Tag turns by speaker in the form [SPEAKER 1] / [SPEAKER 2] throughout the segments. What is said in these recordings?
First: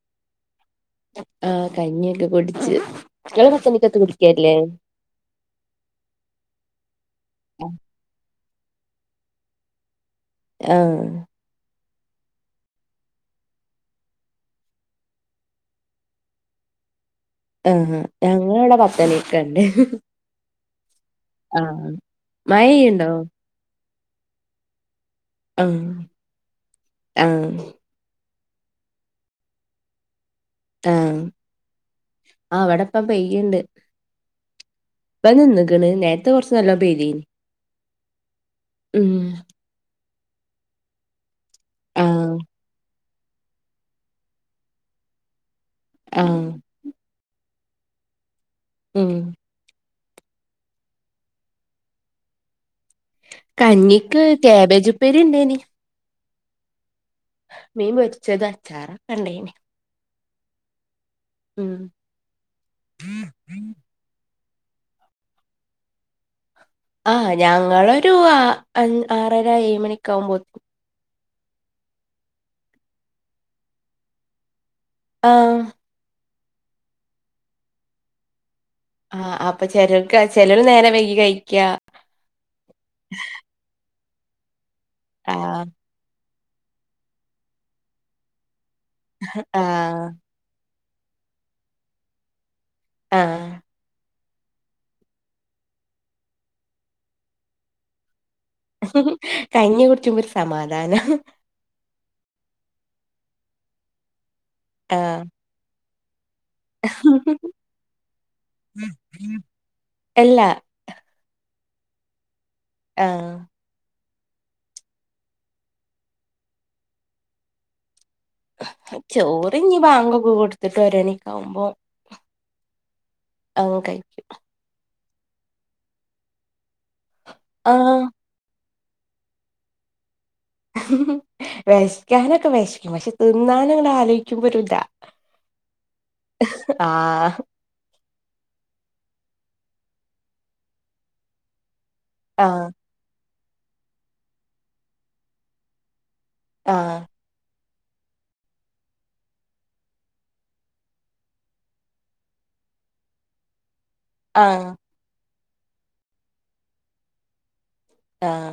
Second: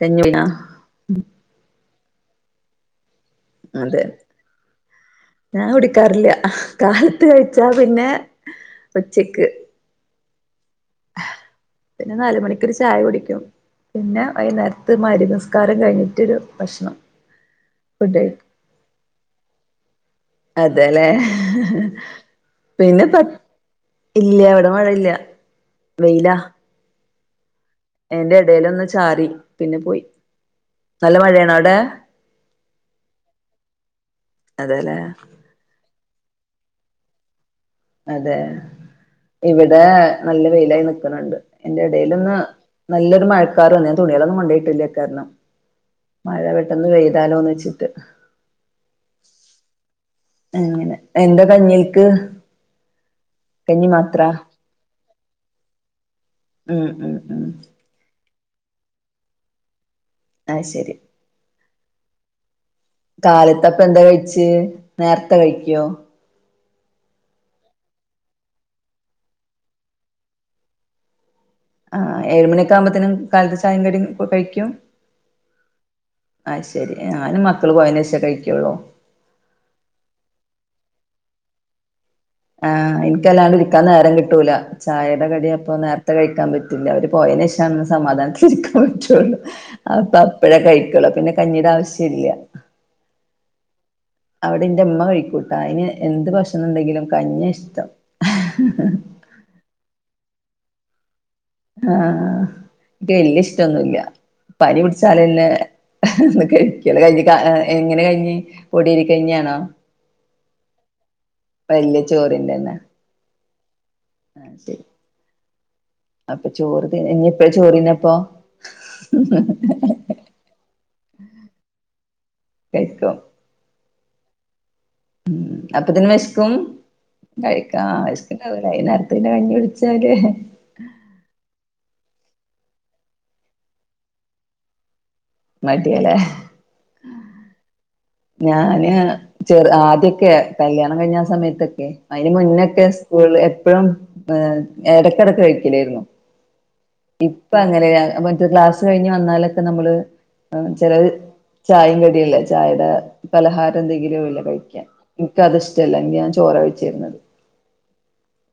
[SPEAKER 1] കഞ്ഞുന
[SPEAKER 2] ആഹ് കഞ്ഞിയൊക്കെ കുടിച്ച് ങ്ങള് പത്തണിക്കത്ത്
[SPEAKER 1] അതെ
[SPEAKER 2] കുടിക്കേല്ലേ?
[SPEAKER 1] ഞാൻ കുടിക്കാറില്ല കാലത്ത് കഴിച്ചാ പിന്നെ ഉച്ചക്ക്
[SPEAKER 2] ആഹ്
[SPEAKER 1] പിന്നെ നാല്മണിക്കൊരു ചായ കുടിക്കും പിന്നെ വൈന്നേരത്ത് മഹ് രിബ് നിസ്കാരം കഴിഞ്ഞിട്ടൊരു ഭക്ഷണം
[SPEAKER 2] ഏഹ്
[SPEAKER 1] ഫുഡ് കഴിക്കും
[SPEAKER 2] ഞങ്ങളവടെ പത്ത്മണിക്കെണ്ട്
[SPEAKER 1] അതെലേ പിന്നെ
[SPEAKER 2] മഴെയ്യ്ണ്ടോ
[SPEAKER 1] പത് ഇല്ല ഇവിടെ മഴ ഇല്യ
[SPEAKER 2] ഉം ആഹ്
[SPEAKER 1] അയ്ന്റെടേലൊന്ന് ചാറി പിന്നെ പോയി നല്ല
[SPEAKER 2] ആഹ്
[SPEAKER 1] മഴയാണോ അവിടെ
[SPEAKER 2] ആ. ഇവിടെ ഇപ്പം പെയ്യ്‌ഇണ്ട്
[SPEAKER 1] അതെല്ലേ
[SPEAKER 2] ഇപ്പം നിന്ന്ക്ക്ണ് നേരത്തെ കൊർച്ച് നല്ലോ പെയ്തിനി
[SPEAKER 1] അതെ
[SPEAKER 2] ഉം
[SPEAKER 1] ഇവിടെ നല്ല വെയിലായി നിക്ക്ണിണ്ട് അയ്ന്റെടേലൊന്ന്
[SPEAKER 2] ആഹ്
[SPEAKER 1] നല്ലൊരു മഴക്കാർ വന്ന് തുണികളൊന്നും കൊണ്ടയിട്ടില്ല അയ് കാരണം മഴ
[SPEAKER 2] ആഹ്
[SPEAKER 1] പെട്ടെന്ന് പെയ്താലോന്നെച്ചിട്ട്
[SPEAKER 2] ഉം
[SPEAKER 1] ഏഹ് എന്താ കഞ്ഞിൽക്ക് കഞ്ഞി മാത്ര
[SPEAKER 2] കഞ്ഞിക്ക് കേബേജ് ഉപ്പേരിണ്ടേയ്നി
[SPEAKER 1] ഉം ഉം ഉം
[SPEAKER 2] മീൻ പൊരിച്ചത് അച്ചാറ് ഒക്കെണ്ടേയ്നി
[SPEAKER 1] ആഹ് ശെരി
[SPEAKER 2] ഉം
[SPEAKER 1] കാലത്തപ്പ എന്താ കഴിച്ചു നേരത്തെ കഴിക്കുവോ
[SPEAKER 2] ആഹ് ഞങ്ങളൊരു ആറര ഏഴ് മണി ഒക്കെ ആവുമ്പോ
[SPEAKER 1] ആ ഏഴുമണി ഒക്കെ ആകുമ്പഴേത്തിന് കലത്ത് ചായം കടി കഴിക്കും
[SPEAKER 2] ആഹ്
[SPEAKER 1] ആയ് ശരി ഞാനും മക്കള് പോയെന് ശേഷം കഴിക്കെള്ളൂ
[SPEAKER 2] ആഹ് അപ്പൊ ചിലർക്ക് ചിലർ നേരെ വൈകി കഴിക്കാ
[SPEAKER 1] ആഹ് എനക്ക്ല്ലാണ്ട് ഇരിക്കാൻ നേരം കിട്ടൂല ചായയുടെ കടി
[SPEAKER 2] ആഹ്
[SPEAKER 1] അപ്പം നേ നേരത്തെ കഴിക്കാൻ പറ്റില്ല അവര് പോയനശോഷം ഒന്ന് സമാധാനത്തില്. ഇരിക്കാൻ പറ്റുള്ളൂ
[SPEAKER 2] ആഹ്
[SPEAKER 1] അപ്പ ഇപ്പോഴേ കഴിക്കുള്ളൂ പിന്നെ കഞ്ഞീടെ ആവശ്യം ഇല്ല
[SPEAKER 2] ആഹ്
[SPEAKER 1] അവിടെ എന്റെ അമ്മ കഴിക്കൂട്ടാ അതിന് എന്ത് ഭക്ഷണം ഉണ്ടെങ്കിലും കഞ്ഞിയാ ഇഷ്ടം
[SPEAKER 2] കഞ്ഞി കുടിച്ചുബെ ഒരു സമാധാനാ
[SPEAKER 1] ആഹ് എനിക്ക് വല്യ ഇഷ്ടം. ഓന്നും ഇല്ല പനി
[SPEAKER 2] ആഹ്
[SPEAKER 1] പിടിച്ചാലല്ലെ കഴിക്കല്ല കഞ്ഞി എങ്ങനെ കഞ്ഞി പൊടി അരി കഞ്ഞി ആണോ
[SPEAKER 2] എല്ലാ
[SPEAKER 1] വലിയ ചോറിന്റെ തന്നെ
[SPEAKER 2] ആഹ്
[SPEAKER 1] അപ്പൊ ചോറ് തിന്ന ഇഞ് എപ്പഴാ ചോറ് തിന്നപ്പോ
[SPEAKER 2] ചോറിന് ഇഞ്ഞ് ബാങ്ക് ഒക്കെകൊടുത്തിട്ട് ഒരെണിഒക്കെ ആവുമ്പോ
[SPEAKER 1] കഴിക്കോ
[SPEAKER 2] ആഹ് കഴിക്കും
[SPEAKER 1] ഉം അപ്പതിന് വിശക്കും കഴിക്കാം
[SPEAKER 2] ആഹ്
[SPEAKER 1] അ വൈ നേരത്തെ കഞ്ഞി കുടിച്ചാല്
[SPEAKER 2] വെശക്കാനൊക്കെ വെശക്കും പക്ഷെ തിന്നാന്ന് ങ്ങൾ ആലോചിക്കുമ്പോഴും ഒര് ഇതാ
[SPEAKER 1] മടിയാല്ലേ
[SPEAKER 2] ആഹ്
[SPEAKER 1] ഞാന് ചെറു ആദ്യൊക്കെ കല്യാണം കഴിഞ്ഞ സമയത്തൊക്കെ അയിന്
[SPEAKER 2] ആഹ്
[SPEAKER 1] മുന്നൊക്കെ സ്കൂളിലും എപ്പോഴും ഏ ഏടക് ഇടക്കിടക്ക് കഴിക്കലായിരുന്നു
[SPEAKER 2] ആഹ്
[SPEAKER 1] ഇപ്പൊ അങ്ങനെയ മറ്റൊ ക്ലാസ് കഴിഞ്ഞ് വന്നാലൊക്കെ നമ്മള് ചെല ചായെം കടിയല്ലേ ചായേടെ പലഹാരം എന്തെങ്കിലു ഇല്ല
[SPEAKER 2] ആഹ്
[SPEAKER 1] കഴിക്കാൻ ഇൻക്കത് ഇഷ്ടല്ല ഇന്ന് ഞാൻ ചോറ കഴിച്ചിരുന്നത്.
[SPEAKER 2] ആഹ്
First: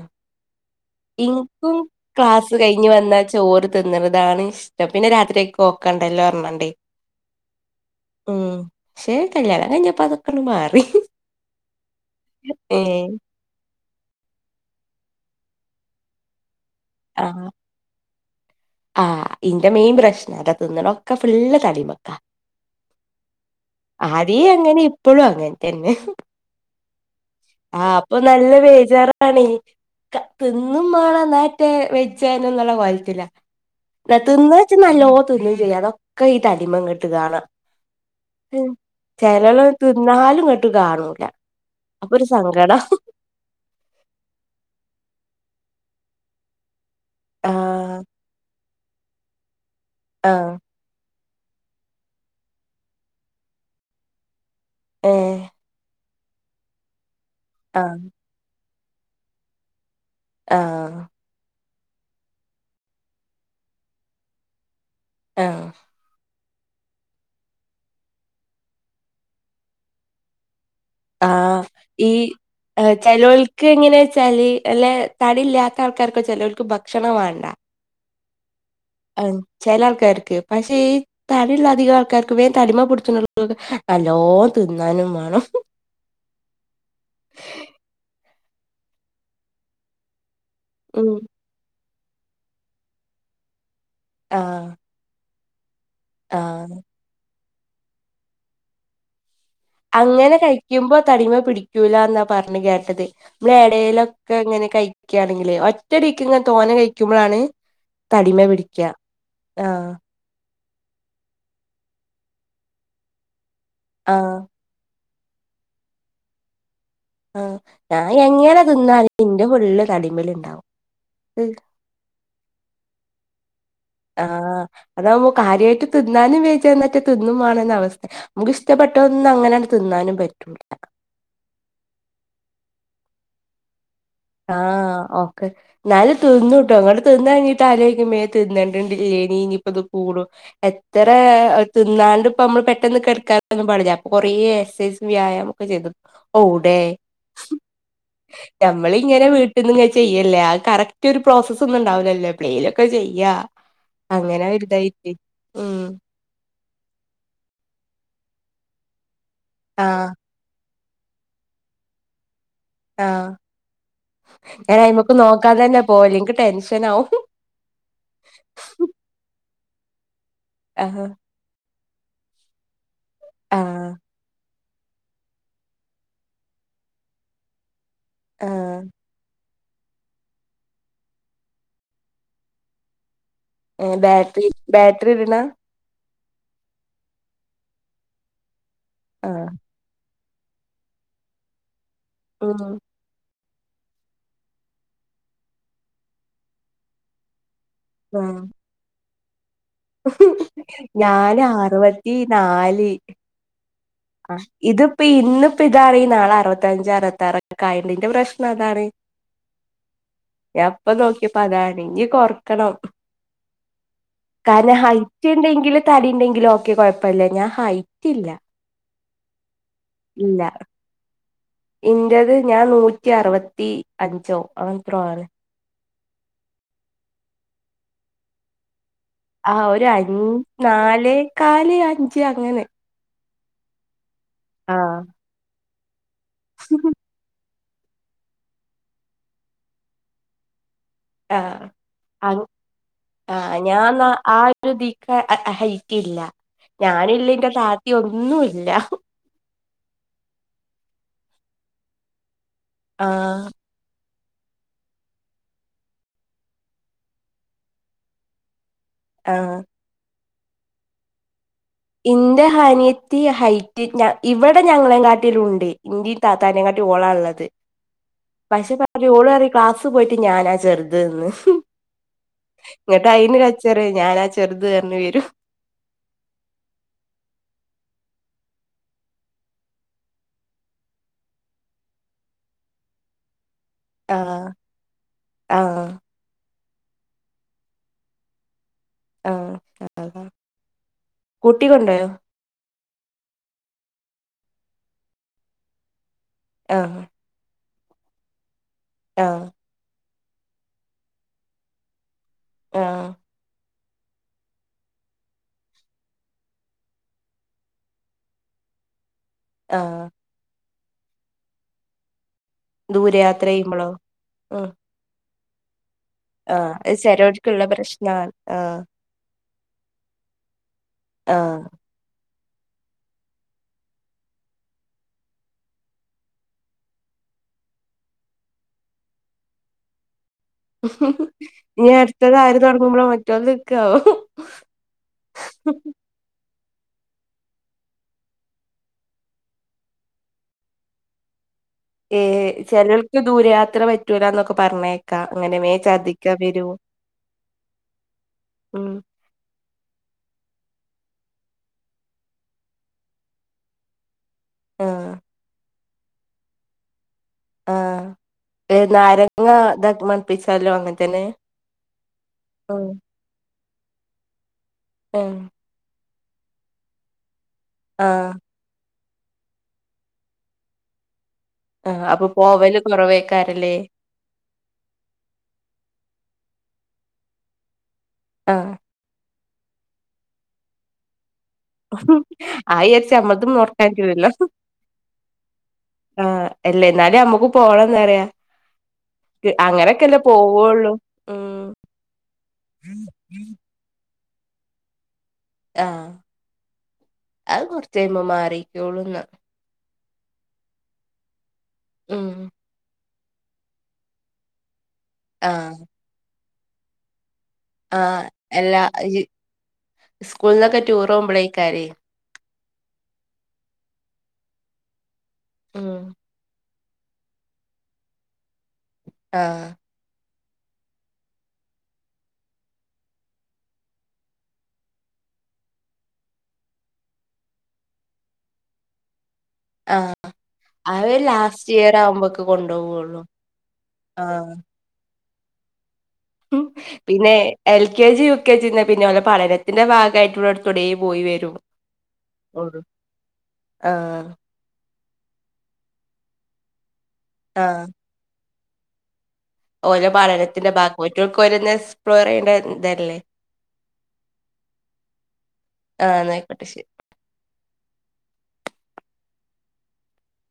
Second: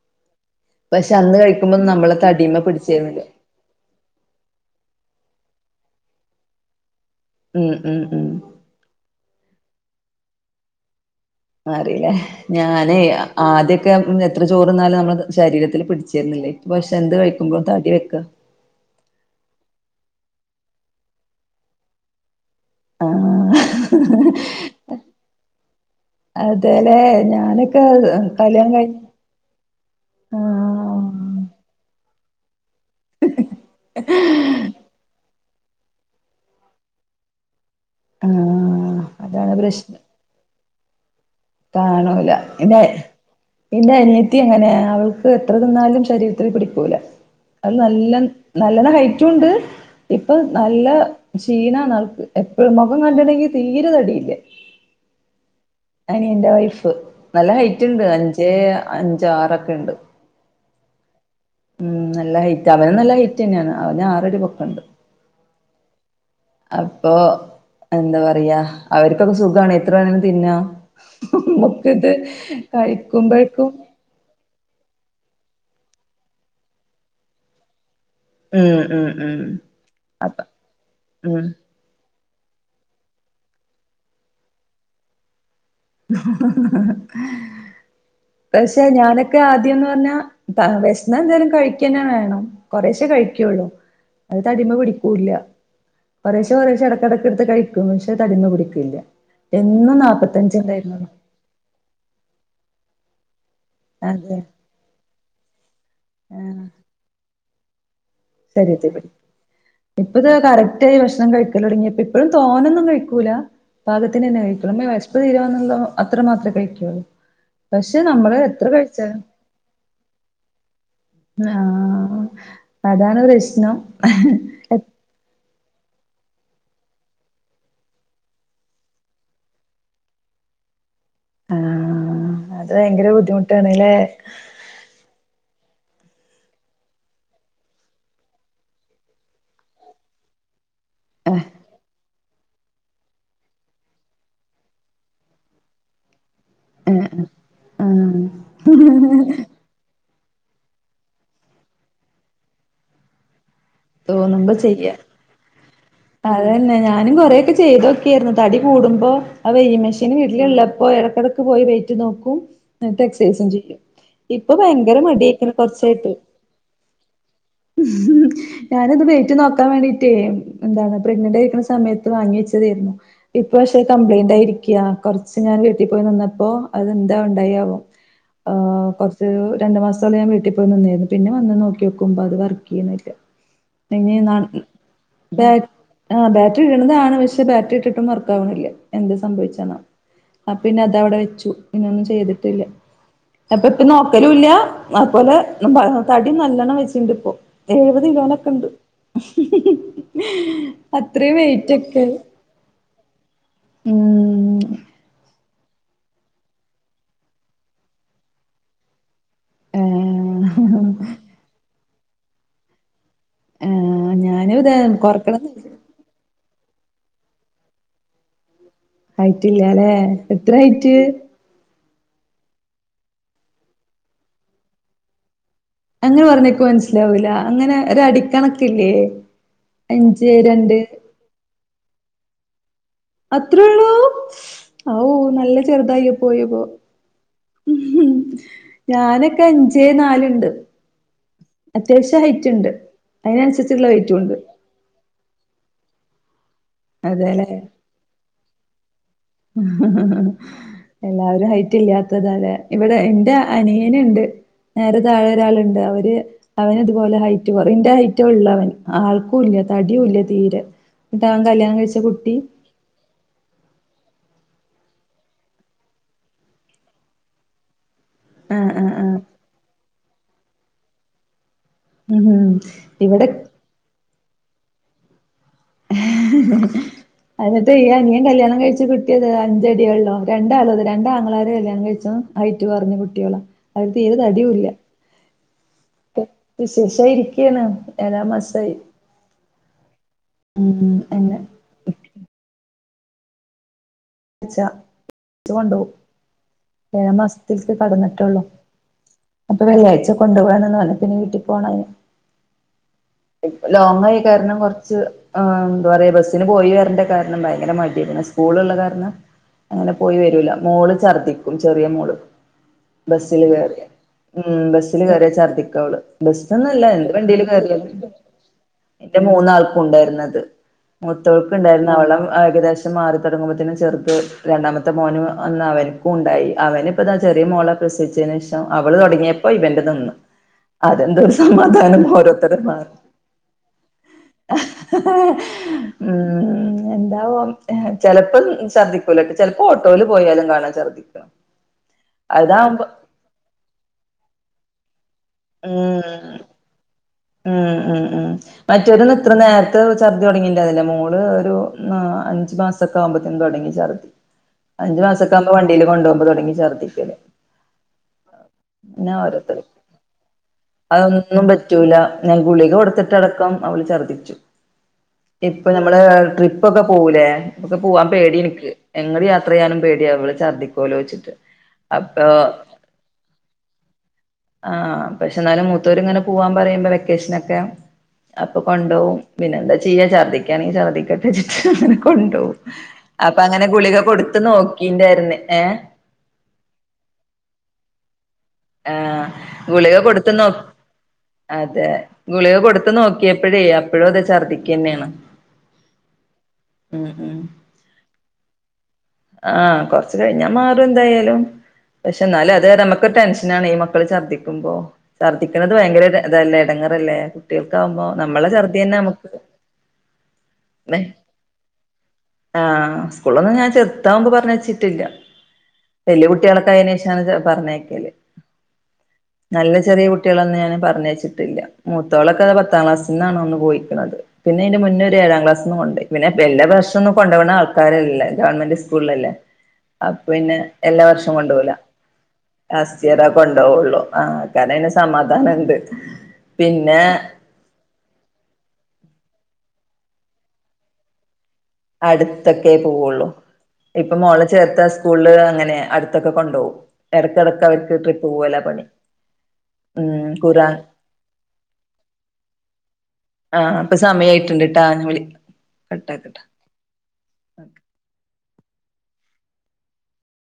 [SPEAKER 1] പക്ഷെ അന്ന് കഴിക്കുമ്പോ
[SPEAKER 2] ഇൻക്കും
[SPEAKER 1] നമ്മളെ
[SPEAKER 2] ക്ലാസ്
[SPEAKER 1] തടിമ
[SPEAKER 2] കഴിഞ് വന്നാ
[SPEAKER 1] പിടിച്ചേരുന്നില്ല
[SPEAKER 2] ചോറ് തിന്ന്ണതാണ് ഇസ്ടം പിന്നെ രാത്രിക്ക് കോക്കണ്ടല്ലോ അറ്ഞ്ഞാണ്ടേ.
[SPEAKER 1] ഉം ഉം ഉം
[SPEAKER 2] ശെ കല്യാണം കഴിഅഞ്ഞപ്പൊതൊക്കെണ്ട് മാറി
[SPEAKER 1] മാറില്ലേ ഞാന്
[SPEAKER 2] ഏഹ്
[SPEAKER 1] ആദ്യൊക്കെ [unintelligible] എത്ര ചോറ്ന്നാലും നമ്മളെ ശരീരത്തില് പിടിച്ചിരുന്നില്ലേ. ഇപ പക്ഷെ എന്ത്
[SPEAKER 2] ആഹ്
[SPEAKER 1] കഴിക്കുമ്പോ താടി വെക്ക
[SPEAKER 2] ആഹ് ഇന്റെ മെയിൻ പ്രശ്നം അതാ തിന്ന്ണൊക്കെ ഫുള്ള് തടി വെക്കാ
[SPEAKER 1] ആഹ്
[SPEAKER 2] ആദ്യേ അങ്ങനെ ഇപ്പഴും അങ്ങൻ തന്നെ
[SPEAKER 1] അതലേ ഞാനൊക്കെ കല്ല്യാണം
[SPEAKER 2] ബേജാറാണി തിന്നും
[SPEAKER 1] ആഹ്
[SPEAKER 2] മാണ ന്ന എറ്റേ വെജ എന്നന്നുള്ള കോലത്തിലാ [inaudible] എന്നാ തിന്ന് വെച്ച് നല്ലോ തിന്നു ചെയ്യാം അതൊക്കെ ഈ തടിമ്മ ഇങ്ങട്ട് കാണാം ഉം
[SPEAKER 1] ആഹ് അതാണ്
[SPEAKER 2] ചെലോല്
[SPEAKER 1] പ്രശ്നം
[SPEAKER 2] തിന്നാലു ഇങ്ങട്ട് കാണൂല അപ്പൊ ഒരു
[SPEAKER 1] കാണൂല
[SPEAKER 2] സങ്കടം
[SPEAKER 1] ഇതെ ഇന്റെ അനിയത്തി അങ്ങനേ അവൾക്ക് എത്ര തിന്നാലും ശരീരത്തില് പിടിക്കൂല. അത്
[SPEAKER 2] ആഹ്
[SPEAKER 1] നല്ലൻ നല്ലണ് അയ്റ്റൂണ്ട് ഇപ്പൊ
[SPEAKER 2] ആഹ്
[SPEAKER 1] നല്ല ക്ഷീണാ വൾക്ക്. എപ്പളും മൊഖം കണ്ട്ണെങ്കി തീരെ തടിയില്ല
[SPEAKER 2] ഏഹ്
[SPEAKER 1] അയ്നിന്റെ വൈഫ് നല്ല ഹൈറ്റ്
[SPEAKER 2] ആഹ്
[SPEAKER 1] ഉണ്ട് അഞ്ചെ അഞ്ച് ആറൊക്കെ ഉണ്ട്
[SPEAKER 2] ആഹ്
[SPEAKER 1] ഉം നല്ല ഹൈറ്റ് അവന നല്ല ഹൈറ്റ് തന്നേയാണ് അവന് ആറടി പൊക്ക ണ്ട്.
[SPEAKER 2] ആഹ്
[SPEAKER 1] അപ്പൊ എന്താ പറയാ അവര് കൊക്കെ സുഖാണ് എത്ര വേണങ്കിലും തിന്ന.
[SPEAKER 2] ആ ഈ ചെലോൽക്ക്
[SPEAKER 1] കഴിക്കുമ്പോഴേക്കും
[SPEAKER 2] എങ്ങനെ വെച്ചാൽ ല്ലെ. തടി ഇല്ലാത്ത ആൾക്കാർക്ക് ചെ ലോർക്ക് ഭക്ഷണം വേണ്ട.
[SPEAKER 1] ഉം ഉം ഉം
[SPEAKER 2] ചെല ആൾക്കാർക്ക്
[SPEAKER 1] അപ്പ
[SPEAKER 2] പക്ഷേ ഈ
[SPEAKER 1] ഉം
[SPEAKER 2] തടിലധിക ആൾക്കാർക്ക്. വേ തടിമ്മ പുട്ച്ചു [unintelligible] ന്ന് ളോൽക്ക് നല്ലോ തിന്നാനും മാണം.
[SPEAKER 1] പക്ഷെ ഞാനൊക്കെ ആദ്യന്ന് പറഞ്ഞാ. ത്ത
[SPEAKER 2] ഉം
[SPEAKER 1] വെഷ്ന്നാ എന്തേലും കഴിക്കന്നേ വേണം കൊറേശേ കഴിക്ക്യാെള്ളൂ. അത്
[SPEAKER 2] ആഹ്
[SPEAKER 1] തടിമെ പിടിക്കൂല്ല. കൊറേശെ
[SPEAKER 2] ആഹ്
[SPEAKER 1] കൊറേശെ എടക്ക്ടക്ക് എടുത്ത് കഴി [unintelligible] തടിമപിടിക്കെ ഇല്ല എന്നും നാപ്പത്തഞ്ച്.
[SPEAKER 2] ക്ക്യുമ്പോ
[SPEAKER 1] ഉണ്ടായിരുന്നുള്ളു
[SPEAKER 2] തടിമ പിടിക്കൂല ഇന്നാ പറഞ് കേട്ടത്. നമ്മള് ഏടേലൊക്കെ
[SPEAKER 1] അതെ
[SPEAKER 2] ഇങ്ങനെ കഴിക്കുമ്പം. ക്ക്യാണെങ്കിലേ ഒറ്റടിക്ക് ഇങ്ങെ തോനെ കഴിക്കുമ്പഴാണ്. ആഹ്
[SPEAKER 1] [unintelligible] ഇപ്പ ഇത് കറക്റ്റാ യി ഭക്ഷണം കഴിക്കല് തൊടങ്ങിട്ട് ഇപ്പഴും തോന്നൊന്നും കഴിക്കൂല പാകത്തിനെ
[SPEAKER 2] ആഹ്
[SPEAKER 1] ന്നെ കഴിക്ക. നല്ല വെഷ്പ് തീരാനുണ്ടൊ അത്ര മാത്യേ കഴിക്ക്യുള്ളൂ.
[SPEAKER 2] ആ ഞാൻ എങ്ങനെ തിന്നാലും ഇന്റെ ത് ഫുള്ള് തടിമല് ഇണ്ടാവും.
[SPEAKER 1] ആഹ് അതാണ് പ്രശ്നം.
[SPEAKER 2] ആഹ് അതാവുമ്പോ കാര്യായിട്ട് തിന്നാനും വേജ ന്നറ്റെ തിന്നും മാണംന്ന വസ്ഥ. നമുക്ക് ഇഷ്ടപ്പെട്ട ഒന്നും അങ്ങനെ ആണ്ട് തിന്നാനും പറ്റൂല്ല.
[SPEAKER 1] ആഹ് അത് ഭയങ്കര ബുദ്ധിമുട്ടാണ്ലേ?
[SPEAKER 2] ആഹ ഓക്കെ. ഇന്നാലും തിന്നുട്ടോ ഇങ്ങട്ട് തിന്ന് കഴിഞ്ഞിട്ട് ആലോചിക്കും മേ തിന്നേണ്ടിണ്ടിലേനി ഇഞ്പ്പത് കൂടും. എത്ര തിന്നാണ്ടും. അപ്പ നമ്മള് പെട്ടെന്ന് കെട്ക്കാനൊന്നും പാടില്ല അപ്പൊ കൊറേ എക്സസൈസും വ്യായാമൊ ക്കെ ചെയ്തത് ഓ എവിടെ
[SPEAKER 1] ആഹ്
[SPEAKER 2] നമ്മളിങ്ങനെ. വീട്ട്ന്ന്ങ്ങെനെ ചെയ്യല്ലേ കറക്റ്റ് ഒരു പ്രോസസ് ഒന്നുണ്ടാവിലല്ലേ എപ്പളേലൊക്കെ ചെയ്യാ. അങ്ങനെ
[SPEAKER 1] തോന്നുമ്പോ ചെയ്യാ
[SPEAKER 2] ഒരുതായിട്ടെയ് ഉം.
[SPEAKER 1] അതന്നെ ഞാനും കൊറെ ഒക്കെ- ചെയ്തോക്കിയായിരുന്നു തടി കൂടുമ്പോ ആ വെ്യ
[SPEAKER 2] ആഹ്
[SPEAKER 1] മെഷീന് എടു- ല്ലല്ല ഇപ്പോ ഇടക്കിടക്ക് പോയി വെറ്റ് നോക്കും. എന്നിട്ട്
[SPEAKER 2] ആഹ്
[SPEAKER 1] എക്സസൈസും ചെയ്യും. ഇപ്പോ
[SPEAKER 2] ഞാൻ
[SPEAKER 1] ഭയങ്കര
[SPEAKER 2] അയിമക്ക്
[SPEAKER 1] മടി ആയിക്ക്ണ്
[SPEAKER 2] നോക്കാൻ തന്നെ
[SPEAKER 1] കൊറച്ചായിട്ട്.
[SPEAKER 2] പോവല്ല എനിക്ക് ടെൻഷൻ ആവും
[SPEAKER 1] ഉ ഞാനിത് വേറ്റ് നോക്കാൻ വേണ്ടീട്ടേ എന്താണ്
[SPEAKER 2] ആഹ്
[SPEAKER 1] പ്രഗ്നന്റ് ആയിരിക്കുന്ന സമയത്ത്. വാങ്ങി വെച്ചതായിരുന്നു ഇപ്പ- പക്ഷെ
[SPEAKER 2] ആഹ്
[SPEAKER 1] കംപ്ലയിന്റ് ആയിരിക്കയാ. കുറച്ച് ഞാൻ വീട്ടിൽ പോയി നിന്നപ്പോ അതെന്താ ഇണ്ടായാവോ,
[SPEAKER 2] ആഹ്
[SPEAKER 1] കുറച്ച്- അത് രണ്ട് മാസത്തോളം ഞാൻ- വീട്ടിൽ പോയി നിന്നായിരുന്നു, പിന്നെ വന്ന് നോക്കി ഓക്കുമ്പോൾ അത് വർക്ക് ചെയ്യുന്നില്ല.
[SPEAKER 2] ബാറ്ററി ബാറ്ററി ഇടണ
[SPEAKER 1] [unintelligible] ആ ബാറ്ററി ഇട്ണതാണ് പക്ഷെ, ബാറ്ററി ഇട്ടിട്ടും വർക്ക് ആവണില്ല എന്ത്
[SPEAKER 2] ആഹ്
[SPEAKER 1] സംഭവിച്ച ആവോ. ആപ്പ പിന്നെ അതവിടെ വെച്ചു. പിന്നൊന്നും
[SPEAKER 2] ഉം
[SPEAKER 1] ചെയ്തിട്ടില്ല. അപ്പ ഇപ്പ നോക്കലുംല്ല, അതുപോലെ തടി നല്ലോണ്ണം വെച്ചിണ്ട് ഇപ്പോ. എഴുപത്
[SPEAKER 2] ആഹ്
[SPEAKER 1] കിലോനൊക്കെ ഉണ്ട്. അത്രയും
[SPEAKER 2] ഞാന്
[SPEAKER 1] വെയിറ്റ് ഒക്കെ
[SPEAKER 2] അറുപത്തി നാല്.
[SPEAKER 1] ഉം..
[SPEAKER 2] ഇതിപ്പ ഇന്നിപ്പോ ഇതാണ് ഈ നാളെ അറുപത്തഅഞ്ചു ആയാണ്ട് ഇന്റെ പ്രശ്നം അതാണ്. അപ്പൊ നോക്കിയപ്പ അതാണെങ്കി കൊറക്കണം.
[SPEAKER 1] ആഹ് ഞാന് ഇത
[SPEAKER 2] കാരണം ഹൈറ്റ്
[SPEAKER 1] കൊറക്കണം
[SPEAKER 2] ഇണ്ടെങ്കിൽ- തടി ഇണ്ടെങ്കിലും ഒക്കെ കൊഴപ്പല്ല ഞാൻ ഹൈറ്റ് ഇല്ല.
[SPEAKER 1] ഹൈറ്റില്ലല്ലെ എത്ര ഹയിറ്റ്?
[SPEAKER 2] എന്റേത് ഞാൻ നൂറ്റി- അറുപത്തഞ്ചോ അങ്ങനെ എത്രോ ആണ്.
[SPEAKER 1] അങ്ങനെ പറഞ്ഞേ ന്ക് മനസ്സിലാവൂല അങ്ങനെ ഒരു അടിക്കണക്കില്ലേ?
[SPEAKER 2] ആ ഒരു അഞ്
[SPEAKER 1] അഞ്ച് രണ്ട്
[SPEAKER 2] നാലേ കാല്, അഞ്ച് അങ്ങനെ.
[SPEAKER 1] അത്രയള്ളൂ
[SPEAKER 2] ആഹ്
[SPEAKER 1] ആവൂ നല്ല ചെറുതായി പോയിപ്പോ. ഹ് ഹ് ഞാനൊക്കെ അഞ്ചേ നാലുണ്ട്. അത്യാവശ്യം
[SPEAKER 2] ആഹ്
[SPEAKER 1] ഹൈറ്റ് ഉണ്ട്, അതിനനുസരിച്ചുള്ള വെയിറ്റും ഉണ്ട്.
[SPEAKER 2] ദീക്ക് അ ഹൈറ്റില്ല ഞാനൂല്ല
[SPEAKER 1] അതെല്ലേ
[SPEAKER 2] ന്റെ താത്തി ഒന്നുല്ല.
[SPEAKER 1] എല്ലാവരും ഹൈറ്റ് ഇല്ലാത്തതാല്ലേ. ഇവിടെ എന്റെ
[SPEAKER 2] ആഹ്
[SPEAKER 1] അനിയനുണ്ട്. നേരെ താഴെ ഒരാളുണ്ട് അവര്- അവന ഇതുപോലെ ഹൈറ്റ്- കുറെയും ന്റെ ഹൈറ്റെ ഉള്ള അവന്. ആൾക്കും ഇല്ല
[SPEAKER 2] ആഹ്
[SPEAKER 1] തടിയും ഇല്ല തീരെ- ന്നെറ്റ് അവൻ കല്യാണം കഴിചദ്.
[SPEAKER 2] ഇന്റെ അനിയത്തി- ത്തി ഹൈറ്റ് ഇവിടെ ഞങ്ങളെ- കാട്ടിലും ഉണ്ട് ഇന്റെയും, താത്താനെ കാട്ടിലും ഓൾ ആണ് ഉള്ളത്
[SPEAKER 1] ആഹ്
[SPEAKER 2] പക്ഷേ
[SPEAKER 1] ആഹ്
[SPEAKER 2] പറിം
[SPEAKER 1] ആഹ്
[SPEAKER 2] ഓൾ പറിം ക്ലാസ് പോയിട്ട് ഞാനാ ചെറുതന്ന്.
[SPEAKER 1] ഉം
[SPEAKER 2] ഇങ്ങട്ട്
[SPEAKER 1] ഇവിടെ
[SPEAKER 2] അയിനൊരു കച്ചറിഞാന് ചെറുത് അറിഞ്ഞി വരും.
[SPEAKER 1] ഹ് ഹ് ഹ്.. അന്നിട്ട് ഈ അനിയൻ കല്യാണം കഴിച്ചു കിട്ടിയത് അഞ്ചടിയെ ഉള്ളൂ. രണ്ടാളും അതെ രണ്ടാങ്ങളാര് കല്യാണം കഴിച്ച. ഹൈറ്റ് കുറഞ്ഞ കുട്ടികള, അത് തീരെ
[SPEAKER 2] ആഹ്
[SPEAKER 1] തടിയുംല്ല.
[SPEAKER 2] ആഹ്.
[SPEAKER 1] വിശേഷമായി ഇരിക്കയാണ് ഏഴാമാസായി.
[SPEAKER 2] ആഹ് അതാ
[SPEAKER 1] ഉം എന്ന.
[SPEAKER 2] കൂട്ടി കൊണ്ടൊയോ?
[SPEAKER 1] ഈ വെള്ളിയാഴ്ച- കൂട്ടികൊണ്ടോവും
[SPEAKER 2] ആഹ്
[SPEAKER 1] ഏഴാ മാസത്തിലക്ക് കടന്നിട്ടള്ളൂ.
[SPEAKER 2] ആഹ്.
[SPEAKER 1] അപ്പ വെള്ളിയാഴ്ച കൊണ്ട്- പോകന്നന്ന് പറഞ്ഞ പിന്നെ വീട്ടിൽ പോണ.
[SPEAKER 2] ആഹ്.
[SPEAKER 1] ലോങ്ങായ കാരണം കുറച്ച്- ആഹ് എന്താ പറയാ ബസ്സിന് പോയി, വരന്റെ കാരണം ഭയങ്കര മടിയാ പിന്നെ സ്കൂളുള്ള കാരണം- അങ്ങനെ
[SPEAKER 2] ആഹ്
[SPEAKER 1] പോയി വരൂല മോള് ഛർദ്ദിക്കും, ചെറിയ മോള്.
[SPEAKER 2] ദൂരയാത്ര
[SPEAKER 1] ബസ്സില് കേയറിയ
[SPEAKER 2] ചെയ്യുമ്പളോ
[SPEAKER 1] ഉം, ബസ്സില് കേയറിയ ഛർദിക്കുഅവള്. ബസ്സന്നല്ലാ
[SPEAKER 2] അത്
[SPEAKER 1] എന്ത്‌ ബണ്ടീ ല്
[SPEAKER 2] ചെലോർക്കുള്ള
[SPEAKER 1] കയറിയാലും
[SPEAKER 2] ആഹ് പ്രശ്നാണ് ആഹ്
[SPEAKER 1] എന്റെ മൂന്നാൾക്കും ഉണ്ടായിരുന്നത്
[SPEAKER 2] ആഹ്
[SPEAKER 1] മൂതോൽക്കുണ്ടായ് അവളും ഏകദേശം മാറി തുടങ്ങുമ്പൊ ത്തിനും ചെറുത് രണ്ടാമത്തെ മോനും ഒന്നവനും ക്കു ഉണ്ടായി അവനിപ്പ താ ചെറിയ മോളെ പ്രസവിച്ച ന് ശേഷം അവള് തുടങ്ങിയപ്പോ ഇവന്റെ നിന്നു അതെന്തോ ഒരു
[SPEAKER 2] ഇനി
[SPEAKER 1] സമാധാനം
[SPEAKER 2] അട് ത്തത് ആര്
[SPEAKER 1] ഓരോരുത്തര് മാറും
[SPEAKER 2] തുടങ്ങുമ്പോളാ ഓ അ ത് നിക്കാ വോ
[SPEAKER 1] എന്താവും ചെ ലപ്പോം ഛദ്ദിക്കൂലട്ടോ ചെ പ്പോ ഓട്ടോൽ പോയാലും കാണാ ഛർദ്ദിക്ക
[SPEAKER 2] ഏഹ് ചിലൾക്ക് ദൂരയാത്ര പറ്റൂല ന്നൊക്കെ പറഞ്ഞെ
[SPEAKER 1] ഉം ഉം ഉം ഉം
[SPEAKER 2] ഉം
[SPEAKER 1] മറ്റെ ത് നിക്ക് ഇത്ര നേര് ത്ത് ഛർദി തുടങ്ങീ ണ്ടാ ന്നി ല്ലാ മോള് ഒരു ന്നാ അഞ്ച് മാ സൊ ക്കെ ആവുമ്പോത്തി ന് തൊട ങ്ങി ഛർദി അഞ്ചു
[SPEAKER 2] ആഹ്
[SPEAKER 1] മാസക്കെ ആകുമ്പോ വണ്ടീല് കൊണ്ട് പോകുമ്പോ തെ ടങ്ങി ഛർദിക്കൽ
[SPEAKER 2] ആഹ് ഏഹ് നാരങ്ങ
[SPEAKER 1] ഓരോരുത്തര്
[SPEAKER 2] താ ക്കി മണ് പ്പിച്ചാലോ?
[SPEAKER 1] അതൊന്നും പറ്റൂല ഞാൻ ഗുളിക കൊടുത്തിട്ടടക്കം അവള് ഛർദിച്ചു
[SPEAKER 2] ഏഹ്.
[SPEAKER 1] ഇപ്പൊ നമ്മള് ട്രിപ്പൊക്കെ പോകൂലേ ക്ക് പോവാൻ
[SPEAKER 2] ആഹ്
[SPEAKER 1] പേടിയാ ഇ ൻ ക്ക് എങ്‌ ട് യാത്ര ചെയ്യാനും പേടിയ ഇവൾ ഛർദിക്കോലോ ച്ചിട്ട്
[SPEAKER 2] ആഹ് അപ്പൊ പോവല് കുറവെക്കാ രം ലെ
[SPEAKER 1] ആ പക്ഷെ എന്നാലും മൂത്തോർ ഇങ്ങനെ പോവാ പറയുമ്പോ വെക്കേഷനൊക്കെ അപ്പൊ
[SPEAKER 2] ആഹ്
[SPEAKER 1] കൊണ്ടോ വും പിന്നെന്താ ചെയ്യാ ഛർദിക്കാണെ ങ്കി ചർദിക്ക അങ്ങനെ കൊണ്ടോ വും
[SPEAKER 2] അത് വിചാരിച്ച്
[SPEAKER 1] അപ്പൊ
[SPEAKER 2] നമ്മൾതും
[SPEAKER 1] അങ്ങനെ
[SPEAKER 2] നോർക്കാൻ
[SPEAKER 1] ഗുളിക
[SPEAKER 2] പറ്റൂലല്ലോ
[SPEAKER 1] കൊടുത്തു നോക്കിണ്ടാര് ന്നു ഏഹ്
[SPEAKER 2] ആഹ് എല്ലേന്നാലും നമ്മുക്ക് പോണംന്ന്റയാ
[SPEAKER 1] ആഹ് ഗുളിക
[SPEAKER 2] അങ്ങനെക്കെല്ലേ
[SPEAKER 1] കൊടുത്ത് നോ
[SPEAKER 2] പോവുള്ളൂ ഉം
[SPEAKER 1] അതെ ഗുളിക കൊടുത്ത്‌ നോക്കിയപ്പ ഴേ അപ്പോഴ തെ ഛർദ്ദിക്കന്നെണ്
[SPEAKER 2] ആഹ്
[SPEAKER 1] ഉം
[SPEAKER 2] അത് കൊറച്ചെ ഴുമ്പോ മാറികൊള്ളൂന്ന്
[SPEAKER 1] ആഹ് കൊറച്ച് കഴിഞ്ഞാ മാറുംഎ ന്തായാലും പക്ഷെ
[SPEAKER 2] ഉം
[SPEAKER 1] എന്നാലും അത് രെ നമക്ക് ക്കെ ടെൻഷനാണെ ഈ മക്കൾഛർദിക്കുമ്പോ
[SPEAKER 2] ആഹ്
[SPEAKER 1] ഛർദിക്കണന്നത് ഭയങ്കര ഇതല്ലേ എ ടങ്ങറല്ലേ കുട്ടികൾക്കാവുമ്പോ
[SPEAKER 2] ആഹ്
[SPEAKER 1] നമ്മള
[SPEAKER 2] എല്ലാ
[SPEAKER 1] ഛർദ്യന്നെ
[SPEAKER 2] ഈ
[SPEAKER 1] നമ്മുക്ക്
[SPEAKER 2] സ്കൂളിന്നൊക്കെ ടൂർ പോകുമ്പോളേക്കാരേ
[SPEAKER 1] ആഹ സ്കൂളൊന്നും ഞാൻ ചെർ താ വു മ്പോ പറഞ്ഞ ച്ചിട്ടില്ല
[SPEAKER 2] ഉം
[SPEAKER 1] വല്യ കുട്ടികളൊക്കെ ആയ് നെ പറഞ്ഞക്കല്
[SPEAKER 2] ആഹ്
[SPEAKER 1] നല്ല ചെറിയ കു കുട്ടികളൊന്ന ഞാന് പറഞ്ഞയ്ച്ചിട്ടില്ല. മൂത്തോളൊക്കെ അ പത്താം ക്ലാസ്സിന്നാണ് ഒന്ന് പോയ് ക്ണത് പിന്നെ അയിന്റെ മുന്നേ രു ഏയാക്ലാസ്ന്ന് കൊണ്ടോയി പ പിന്നെല്ലാ ബർ ശ്യ ന്നും കൊണ്ടോണ ആൾക്കാരല്ല ഗവണ്മെന്റ് ഗവമെന്റ്സ്കൂൾ.. സ്കൂൾ ള ല്ലേ അപ്പ് പിന്നെ എല്ലാ
[SPEAKER 2] അത്
[SPEAKER 1] വർഷവും
[SPEAKER 2] ലാസ്റ്റ്
[SPEAKER 1] കൊണ്ടോവുല
[SPEAKER 2] ഇയർ ആവുമ്പോക്കെ
[SPEAKER 1] ലാസ്റ്റ്
[SPEAKER 2] കൊണ്ടോവുള്ളു
[SPEAKER 1] ഇയറാ കൊണ്ടോവൊ ള്ളു ആഹ..
[SPEAKER 2] ആഹ്
[SPEAKER 1] കാരണം സമാധാനംണ്ട്
[SPEAKER 2] ഉമ് പിന്നെ L K G U K G ഞ പിന്നെലെ പഠനത്തിന്റെ ഭാഗമായിട്ടുള്ളടത്തോടെ പോയി വരും
[SPEAKER 1] അടുത്തൊക്കെ
[SPEAKER 2] ഓടും
[SPEAKER 1] പോവുള്ളൂ ഇപ്പം
[SPEAKER 2] ആഹ്
[SPEAKER 1] മോള ചേർത്ത സ്കൂൾ ള് അങ്ങനെ അടുത്തൊക്കെ കൊണ്ടോകും എടക്കിടക്ക് അവർക്ക് ട്രിപ്പ് പോവലാ പണി
[SPEAKER 2] ഓരോ
[SPEAKER 1] ഉം
[SPEAKER 2] പാഠനത്തിന്റെ
[SPEAKER 1] ഖുറാൻ
[SPEAKER 2] ഭാഗമായിട്ട് ഒറ്റൾക് ഓരോ ന്ന് എക്സ്പ്ലോർ യ്യേണ്ട തല്ലേ
[SPEAKER 1] ആഹ് അപ്പൊ സമയ യിട്ടുണ്ട് ട്ടാഞ്ഞവിളി..
[SPEAKER 2] ആഹ് നയിക്കോട്ടെ ശരി
[SPEAKER 1] [inaudible]